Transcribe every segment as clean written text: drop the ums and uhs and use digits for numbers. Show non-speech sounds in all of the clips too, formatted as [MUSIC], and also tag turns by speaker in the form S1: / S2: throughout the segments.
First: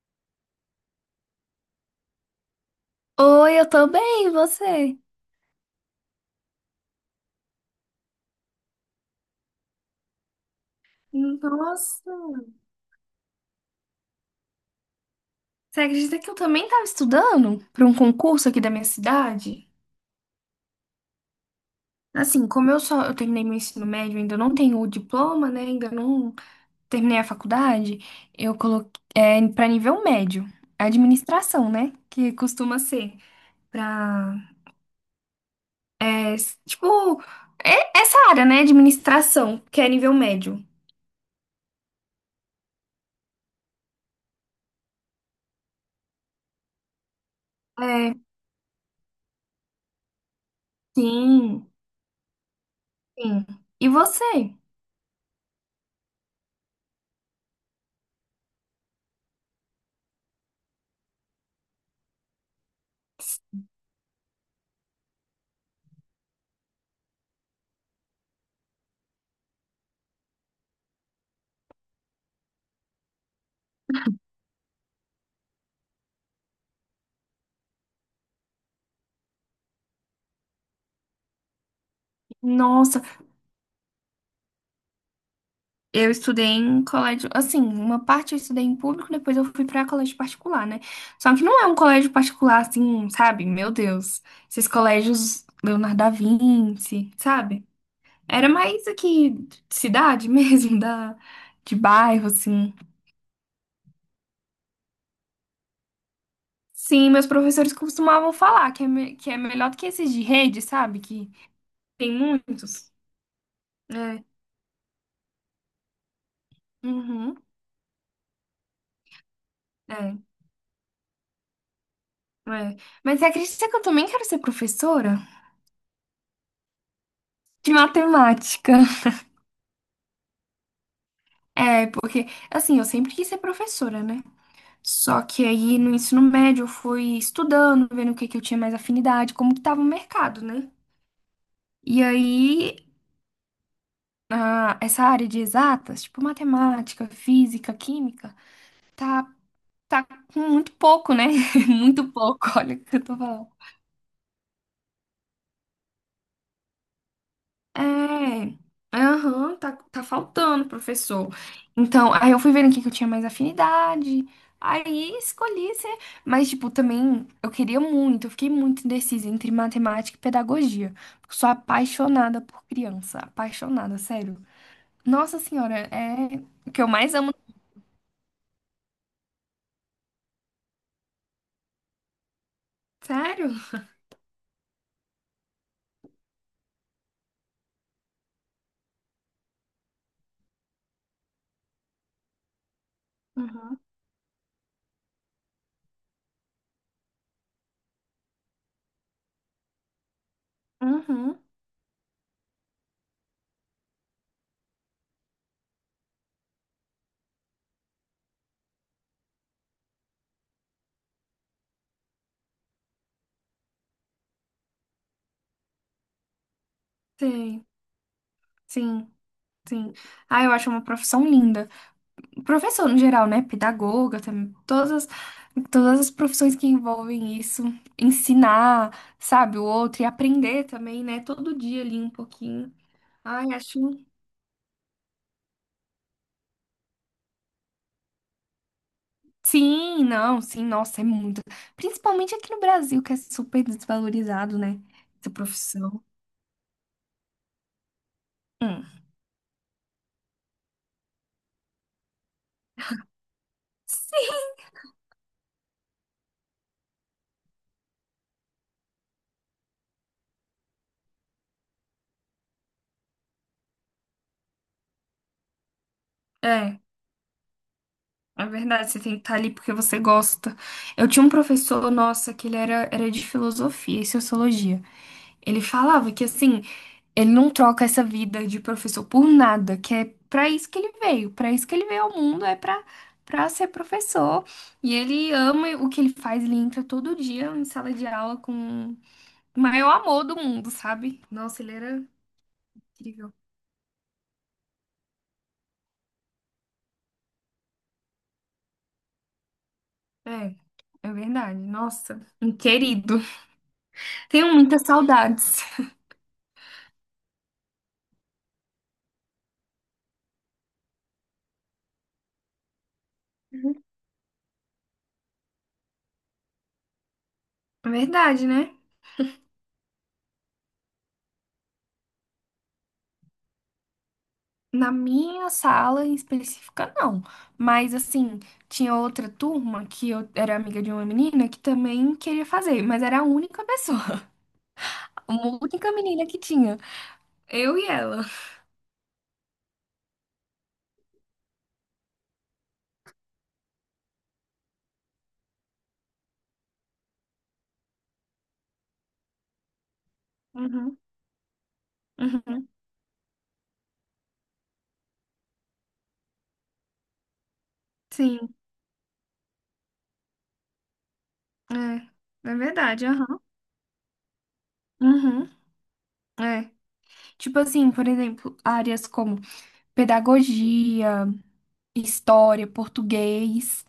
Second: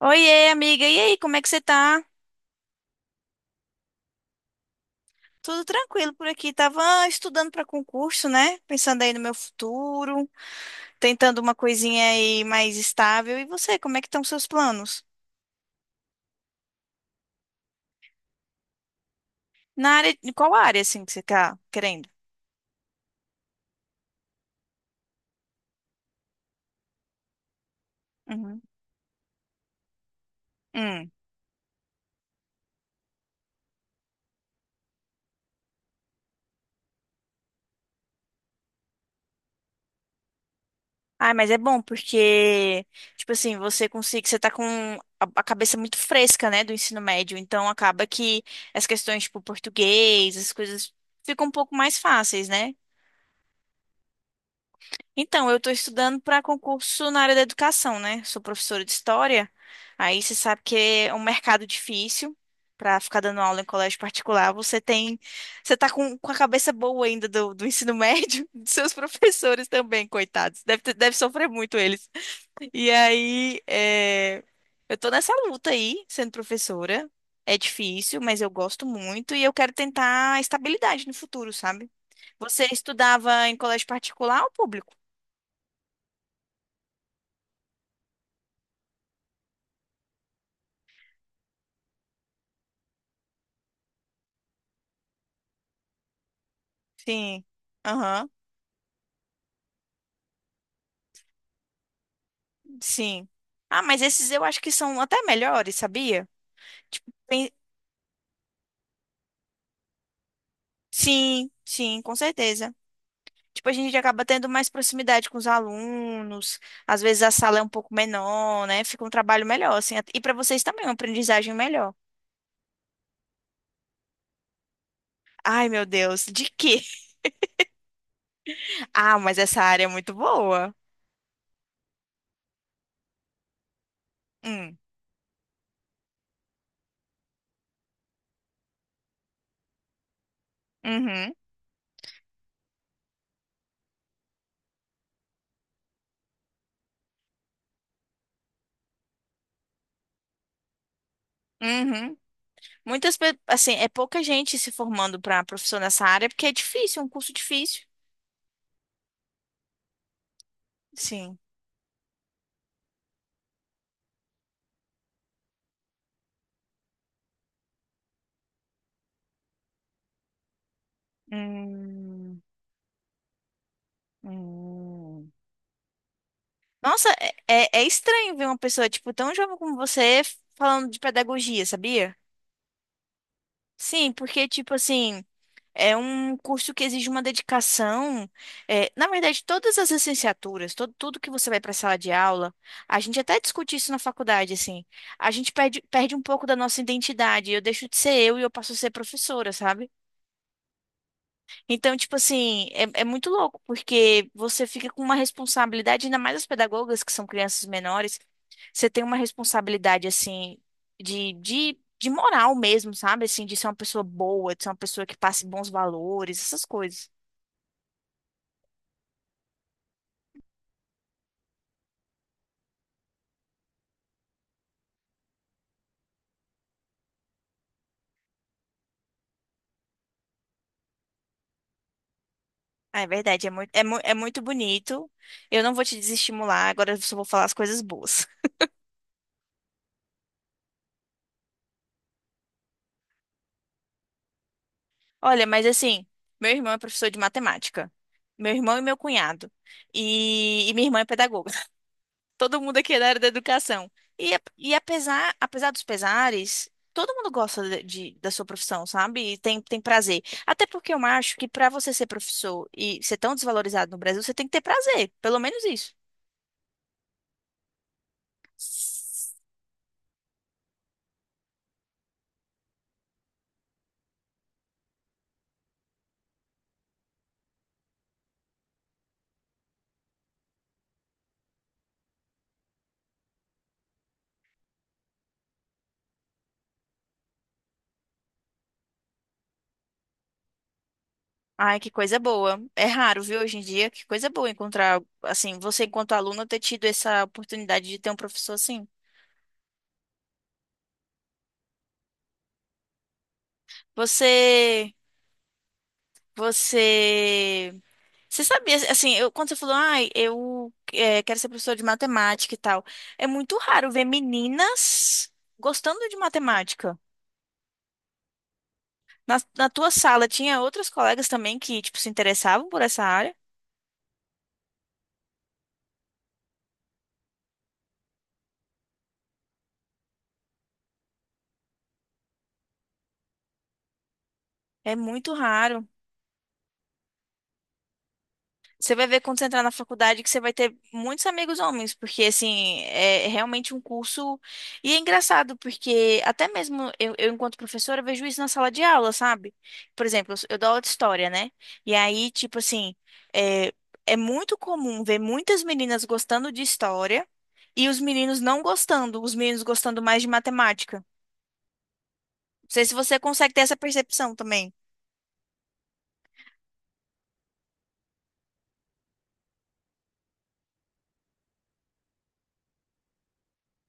S1: Oiê, amiga. E aí, como é que você tá?
S2: Oi, eu tô bem, e você?
S1: Tudo tranquilo por aqui. Tava estudando para concurso, né? Pensando aí no meu futuro, tentando uma coisinha
S2: Nossa!
S1: aí mais estável. E você, como é que estão seus planos?
S2: Você acredita que eu também tava estudando para um concurso aqui da minha cidade?
S1: Na área, em qual área assim que você tá querendo?
S2: Assim, como eu terminei meu ensino médio, ainda não tenho o diploma, né? Ainda não terminei a faculdade. Eu
S1: Uhum.
S2: coloquei para nível médio,
S1: Hum.
S2: administração, né? Que costuma ser para tipo essa área, né? Administração, que é nível médio.
S1: Ai, mas é bom porque, tipo assim, você consegue, você tá com a cabeça muito fresca, né, do ensino médio, então acaba
S2: É,
S1: que as questões, tipo, português, as coisas ficam um
S2: sim,
S1: pouco mais fáceis, né?
S2: sim. E você?
S1: Então, eu estou estudando para concurso na área da educação, né? Sou professora de história. Aí você sabe que é um mercado difícil para ficar dando aula em colégio particular. Você tem, você tá com a cabeça boa ainda do, do ensino médio, [LAUGHS] dos seus professores também, coitados. Deve, deve sofrer muito eles. E aí, eu estou nessa luta aí, sendo professora. É difícil, mas eu gosto muito e eu quero tentar estabilidade no futuro, sabe? Você
S2: Nossa,
S1: estudava em colégio particular ou público?
S2: eu estudei em colégio, assim, uma parte eu estudei em público, depois eu fui pra colégio particular, né? Só que não é um colégio particular assim, sabe? Meu Deus. Esses colégios Leonardo da Vinci,
S1: Sim.
S2: sabe?
S1: Aham.
S2: Era mais aqui de cidade mesmo, [LAUGHS] da de bairro assim.
S1: Sim. Ah, mas esses eu acho que são até melhores, sabia?
S2: Sim,
S1: Tipo,
S2: meus
S1: tem-
S2: professores costumavam falar que é melhor do que esses de rede, sabe? Que
S1: sim, sim,
S2: tem
S1: com certeza.
S2: muitos.
S1: Tipo, a gente acaba
S2: É.
S1: tendo mais proximidade com os alunos. Às vezes a
S2: Uhum.
S1: sala é um pouco menor, né? Fica um trabalho melhor, assim.
S2: É.
S1: E para vocês também, é uma aprendizagem melhor.
S2: É. Mas você acredita que eu também quero ser professora
S1: Ai, meu Deus, de quê? [LAUGHS]
S2: de matemática?
S1: Ah, mas essa área é muito boa.
S2: É, porque, assim, eu sempre quis ser professora, né?
S1: Hum.
S2: Só que aí no ensino médio eu fui estudando, vendo o que que eu tinha mais afinidade, como que tava o mercado, né?
S1: Uhum.
S2: E aí, ah, essa área de exatas, tipo matemática, física, química, tá, tá com muito pouco, né? [LAUGHS] Muito
S1: Uhum.
S2: pouco, olha o que eu tô falando.
S1: Assim, é pouca gente se formando para professor nessa área porque é difícil, é um curso difícil.
S2: É, aham, tá faltando, professor.
S1: Sim.
S2: Então, aí eu fui vendo aqui que eu tinha mais afinidade. Aí escolhi ser. Mas, tipo, também eu queria muito, eu fiquei muito indecisa entre matemática e pedagogia. Sou apaixonada
S1: Hum.
S2: por criança. Apaixonada, sério.
S1: Hum.
S2: Nossa senhora, é o que eu
S1: Nossa,
S2: mais amo.
S1: é estranho ver uma pessoa, tipo, tão jovem como você falando de pedagogia, sabia?
S2: Sério?
S1: Sim, porque, tipo assim, é um curso que exige uma dedicação. É, na verdade, todas as licenciaturas, todo, tudo que você vai para a sala de aula, a gente até discute
S2: Uhum.
S1: isso na faculdade, assim. A gente perde um pouco da nossa identidade. Eu deixo de ser eu e eu passo a ser professora, sabe?
S2: Uhum.
S1: Então, tipo assim, é muito louco, porque você fica com uma responsabilidade, ainda mais as pedagogas, que são crianças menores, você tem uma responsabilidade, assim, de moral mesmo, sabe? Assim, de ser uma pessoa boa, de ser uma pessoa que passe bons valores, essas coisas.
S2: Sim, sim, sim. Ah, eu acho uma profissão linda. Professor no geral, né? Pedagoga, também, todas, todas as profissões que envolvem isso. Ensinar, sabe, o outro e aprender também, né? Todo dia ali um pouquinho.
S1: Ah, é verdade,
S2: Ai,
S1: é muito,
S2: acho.
S1: é muito bonito. Eu não vou te desestimular, agora eu só vou falar as coisas boas.
S2: Sim, não, sim, nossa, é muito. Principalmente aqui no Brasil, que é super desvalorizado, né?
S1: [LAUGHS]
S2: Essa
S1: Olha, mas
S2: profissão.
S1: assim, meu irmão é professor de matemática. Meu irmão e
S2: Hum.
S1: meu cunhado. Minha irmã é pedagoga. Todo mundo aqui é da área da educação. E,
S2: Sim,
S1: apesar, apesar dos pesares, todo mundo gosta da sua profissão, sabe? E tem, tem prazer. Até porque eu acho que para você ser professor e ser tão desvalorizado no Brasil, você tem que ter prazer, pelo menos isso.
S2: é. É verdade, você tem que estar ali porque você gosta. Eu tinha um professor, nossa, que ele era de filosofia e sociologia. Ele falava que, assim, ele não troca essa vida de professor por nada, que é pra isso que ele veio, pra isso que ele veio ao mundo, é pra ser professor. E ele ama o que ele faz, ele entra todo dia em sala de aula com o maior amor do mundo, sabe? Nossa, ele
S1: Ai, que
S2: era
S1: coisa boa. É raro,
S2: incrível.
S1: viu, hoje em dia? Que coisa boa encontrar, assim, você enquanto aluna ter tido essa oportunidade de ter um professor assim.
S2: É, é verdade. Nossa, um querido. Tenho muitas
S1: Você,
S2: saudades.
S1: você Você sabia, assim, eu, quando você falou, ai, quero ser professora de matemática e tal, é muito raro ver meninas gostando de matemática.
S2: Verdade, né?
S1: Na tua sala tinha outras colegas também que, tipo, se interessavam por essa área?
S2: Na minha sala em específica, não. Mas, assim, tinha outra turma que eu era amiga de uma menina que também queria fazer, mas era a única pessoa,
S1: É
S2: [LAUGHS]
S1: muito
S2: uma
S1: raro.
S2: única menina que tinha. Eu e ela.
S1: Você vai ver quando você entrar na faculdade que você vai ter muitos amigos homens, porque assim, é realmente um curso. E é engraçado, porque até mesmo eu enquanto professora, vejo isso na sala de aula, sabe? Por exemplo, eu dou aula de
S2: Uhum,
S1: história, né? E aí, tipo
S2: uhum.
S1: assim, é, é muito comum ver muitas meninas gostando de história e os meninos
S2: Sim,
S1: não gostando, os meninos gostando mais de matemática.
S2: é. É
S1: Não sei se
S2: verdade,
S1: você
S2: aham.
S1: consegue ter essa percepção também.
S2: Uhum, é. Tipo assim, por exemplo, áreas como pedagogia, história, português.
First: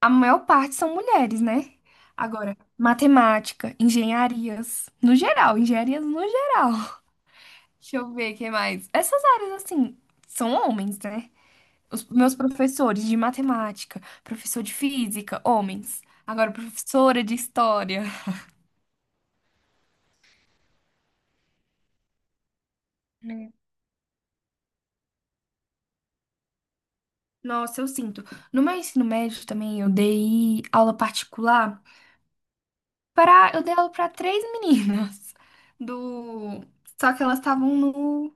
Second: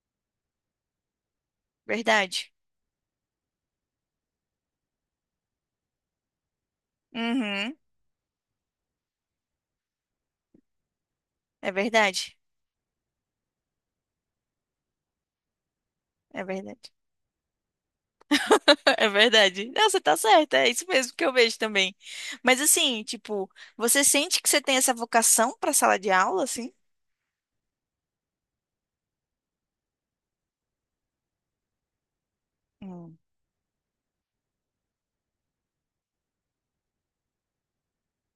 S2: A maior parte são mulheres, né?
S1: Verdade?
S2: Agora, matemática, engenharias, no geral, engenharias no geral. [LAUGHS]
S1: Uhum,
S2: Deixa eu ver o que mais. Essas áreas, assim, são homens, né?
S1: é
S2: Os meus
S1: verdade.
S2: professores de matemática, professor de física, homens.
S1: É
S2: Agora,
S1: verdade.
S2: professora de história.
S1: [LAUGHS] É verdade. Não, você tá certa, é isso mesmo que eu vejo também. Mas assim, tipo, você sente que você tem essa vocação pra sala de aula, assim?
S2: Nossa, eu sinto. No meu ensino médio também, eu dei aula particular
S1: Hum.
S2: para, eu dei aula para três meninas do, só que elas estavam no.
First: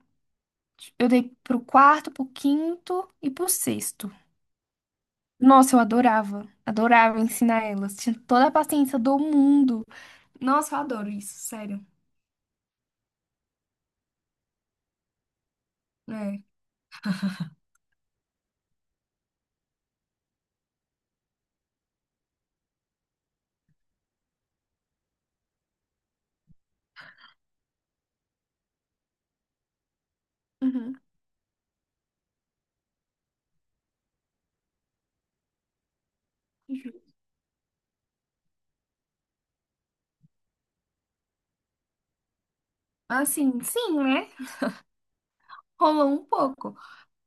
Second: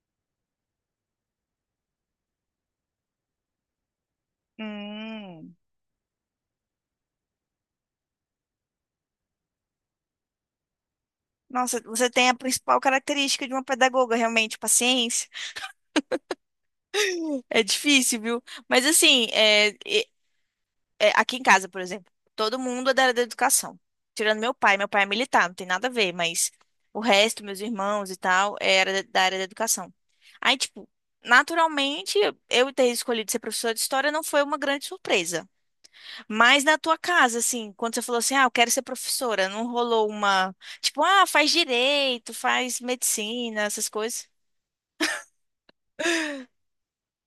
S2: Eu dei pro quarto, pro quinto e pro sexto.
S1: Hum.
S2: Nossa, eu adorava. Adorava ensinar elas. Tinha toda a paciência do mundo. Nossa, eu adoro isso,
S1: Nossa,
S2: sério.
S1: você tem a principal característica de uma pedagoga, realmente, paciência.
S2: É.
S1: É difícil, viu? Mas assim, aqui em casa, por exemplo, todo mundo é da área da educação. Tirando meu pai é militar, não tem nada a ver, mas o resto, meus irmãos e tal, era da área da educação. Aí, tipo,
S2: Uhum.
S1: naturalmente, eu ter escolhido ser professora de história não foi uma grande surpresa. Mas na tua
S2: Ju-
S1: casa, assim, quando você falou assim, ah, eu quero ser professora, não rolou uma, tipo, ah, faz direito, faz
S2: Assim,
S1: medicina, essas
S2: sim,
S1: coisas?
S2: né? Rolou um pouco.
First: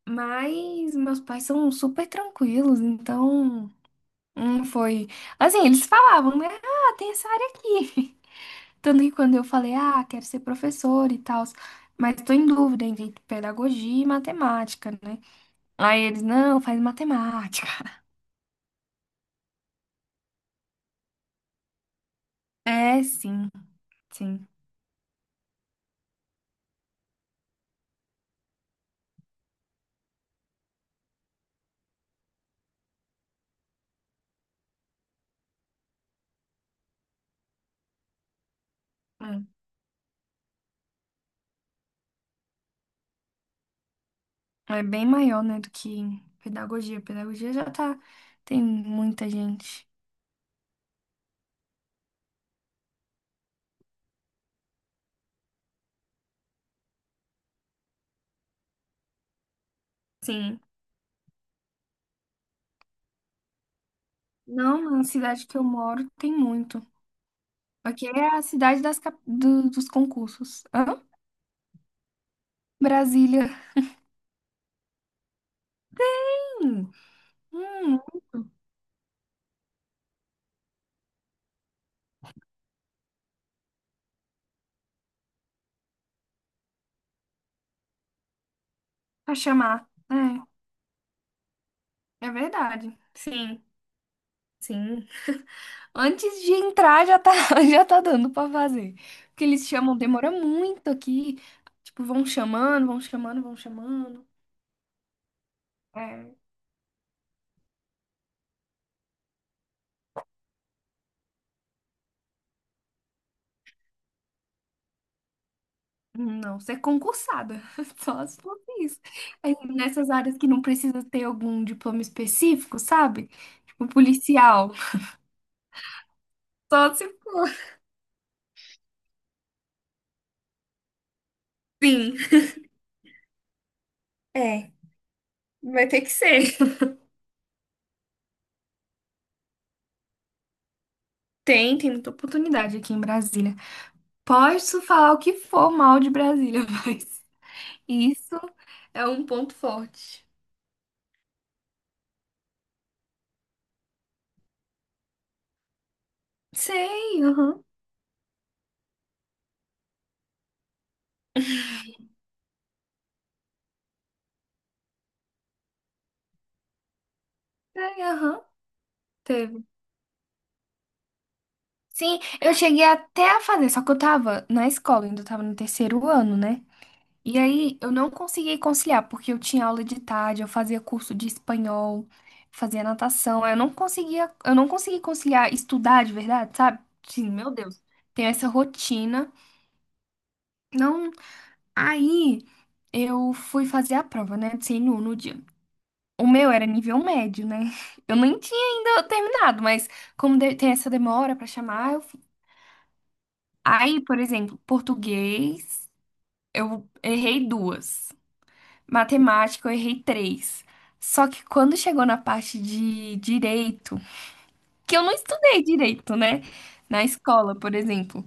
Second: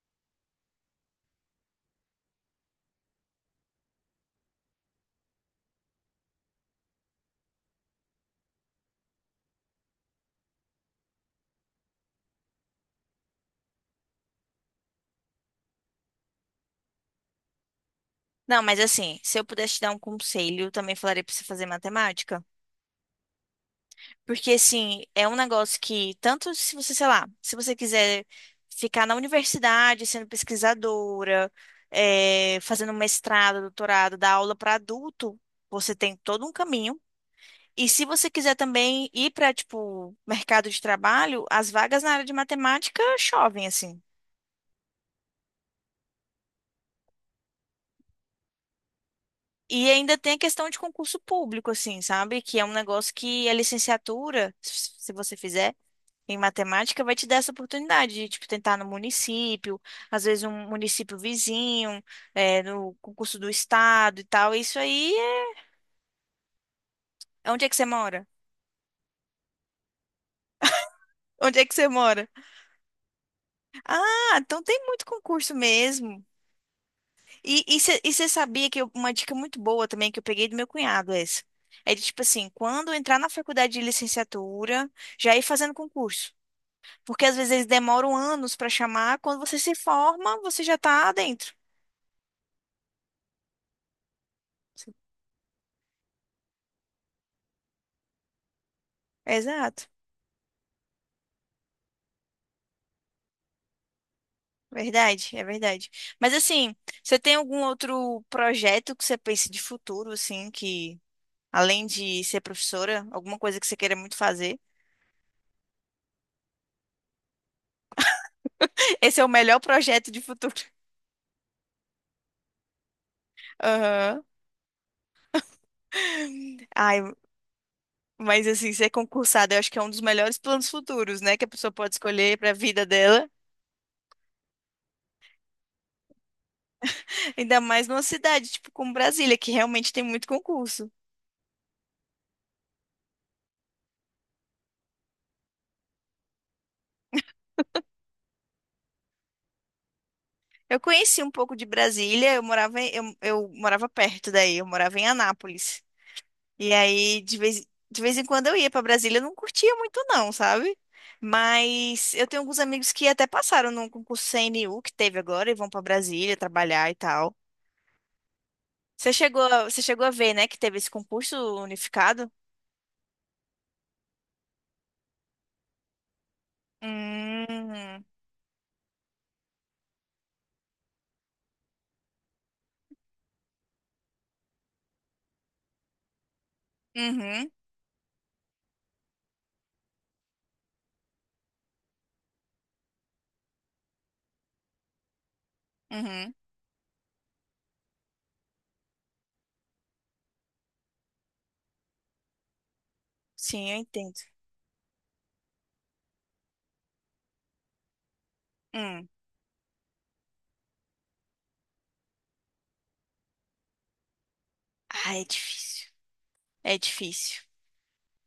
S2: Mas meus pais são super tranquilos, então. Não foi. Assim, eles falavam, né? Ah, tem essa área aqui. [LAUGHS] Tanto que quando eu falei, ah, quero ser professora e tal. Mas tô em dúvida entre pedagogia e matemática, né? Aí eles, não, faz matemática.
S1: Não, mas assim, se eu pudesse te dar um conselho, eu também falaria pra você fazer matemática.
S2: É, sim, sim.
S1: Porque, assim, é um negócio que, tanto se você, sei lá, se você quiser ficar na universidade sendo pesquisadora, fazendo mestrado, doutorado, dar aula para adulto, você tem todo um caminho. E se você quiser também ir para, tipo, mercado de trabalho, as vagas na área de matemática chovem, assim.
S2: É, é bem maior, né, do que pedagogia. Pedagogia já tá, tem muita gente.
S1: E ainda tem a questão de concurso público, assim, sabe? Que é um negócio que a licenciatura, se você fizer, em matemática vai te dar essa oportunidade de, tipo, tentar no município, às vezes
S2: Sim.
S1: um município vizinho, no concurso do estado e tal. Isso
S2: Não, na
S1: aí
S2: cidade
S1: é...
S2: que eu moro tem muito.
S1: Onde é que você
S2: Aqui
S1: mora?
S2: é a cidade dos concursos. Hã?
S1: Onde é que você mora?
S2: Brasília.
S1: Ah, então tem muito concurso mesmo.
S2: Hum,
S1: E e
S2: hum,
S1: você sabia que uma dica muito boa também que eu peguei do meu cunhado é essa. É de tipo assim, quando entrar na faculdade de licenciatura, já ir fazendo concurso. Porque às vezes eles demoram anos para chamar,
S2: pra
S1: quando você se
S2: chamar.
S1: forma, você já tá dentro.
S2: É, é verdade. Sim, sim. Antes de entrar já tá, [LAUGHS] já tá dando pra fazer. Porque eles
S1: Exato.
S2: chamam, demora muito aqui. Tipo, vão chamando, vão chamando, vão chamando.
S1: Verdade, é verdade. Mas
S2: É,
S1: assim, você tem algum outro projeto que você pense de futuro, assim, que além de ser professora, alguma coisa que você queira muito fazer?
S2: não, você é concursada. [LAUGHS] Só se for isso.
S1: [LAUGHS] Esse é o
S2: Aí,
S1: melhor
S2: nessas
S1: projeto de
S2: áreas que
S1: futuro.
S2: não precisa ter algum diploma específico, sabe?
S1: [LAUGHS]
S2: Tipo,
S1: Aham.
S2: policial. [LAUGHS] Só
S1: Ai,
S2: se for.
S1: mas assim, ser concursada, eu acho que é um dos melhores planos futuros, né, que a pessoa pode
S2: Sim.
S1: escolher para a vida dela.
S2: É, vai ter que ser.
S1: [LAUGHS] Ainda mais numa cidade tipo como Brasília, que realmente tem muito concurso.
S2: Tem muita oportunidade aqui em Brasília. Posso falar o que for mal de Brasília, [LAUGHS] mas isso é um ponto forte.
S1: Eu conheci um pouco de Brasília, eu morava eu morava perto daí, eu morava em Anápolis. E aí,
S2: Sei, aham.
S1: de vez em quando eu ia pra Brasília, eu não curtia muito não, sabe? Mas eu tenho alguns amigos que até passaram num concurso CNU que teve agora e vão pra Brasília trabalhar e tal.
S2: É, aham.
S1: Você chegou,
S2: Teve.
S1: você chegou a ver, né, que teve esse concurso
S2: Sim,
S1: unificado?
S2: eu cheguei até a fazer, só que eu tava na escola, ainda eu tava no terceiro ano, né? E aí eu
S1: Hum,
S2: não consegui conciliar, porque eu tinha aula de tarde, eu fazia curso de espanhol, fazia natação. Aí eu não consegui conciliar estudar de verdade, sabe? Sim, meu
S1: uhum,
S2: Deus. Tem essa rotina. Não, aí eu fui fazer a prova, né? De CNU no dia. O
S1: uhum.
S2: meu era nível médio, né? [LAUGHS] Eu nem tinha ainda terminado, mas como tem essa demora pra chamar, eu.
S1: Sim, eu
S2: Aí,
S1: entendo.
S2: por exemplo, português, eu errei duas.
S1: Hum.
S2: Matemática, eu errei três. Só que quando chegou na parte de direito, que eu não
S1: Ah, é
S2: estudei
S1: difícil.
S2: direito, né?
S1: É
S2: Na
S1: difícil.
S2: escola, por exemplo.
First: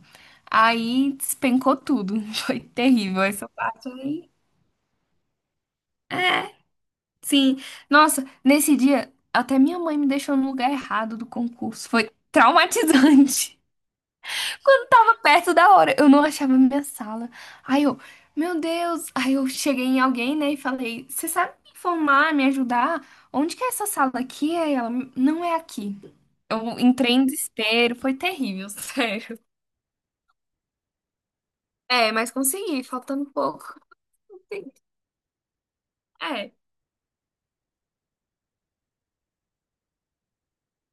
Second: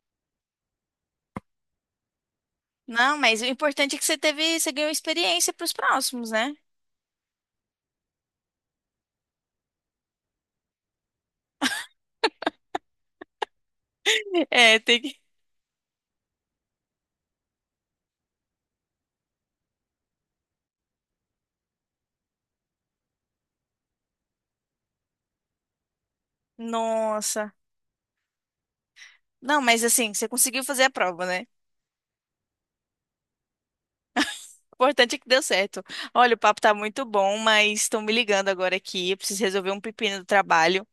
S2: Aí despencou tudo. [LAUGHS] Foi
S1: Não,
S2: terrível
S1: mas o
S2: essa parte
S1: importante é que você
S2: aí.
S1: teve, você ganhou experiência pros próximos, né?
S2: Sim, nossa, nesse dia até minha mãe me deixou no lugar errado do concurso. Foi traumatizante.
S1: [LAUGHS]
S2: [LAUGHS]
S1: É,
S2: Quando
S1: tem
S2: tava
S1: que...
S2: perto da hora, eu não achava minha sala. Aí eu, meu Deus, aí eu cheguei em alguém, né, e falei: "Você sabe me informar, me ajudar? Onde que é essa sala aqui?" Aí ela, não é aqui. Eu entrei em
S1: Nossa.
S2: desespero, foi terrível, [LAUGHS] sério.
S1: Não, mas assim, você conseguiu fazer a prova, né?
S2: É, mas consegui, faltando pouco.
S1: Importante é que deu certo. Olha, o
S2: É,
S1: papo tá muito bom, mas estão me ligando agora aqui. Eu preciso resolver um pepino do trabalho.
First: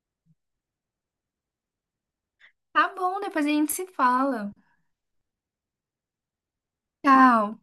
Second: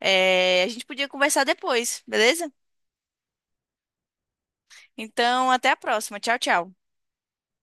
S1: É, a gente podia conversar depois, beleza?
S2: tá bom, depois a gente se fala.
S1: Então, até a próxima. Tchau, tchau.
S2: Tchau.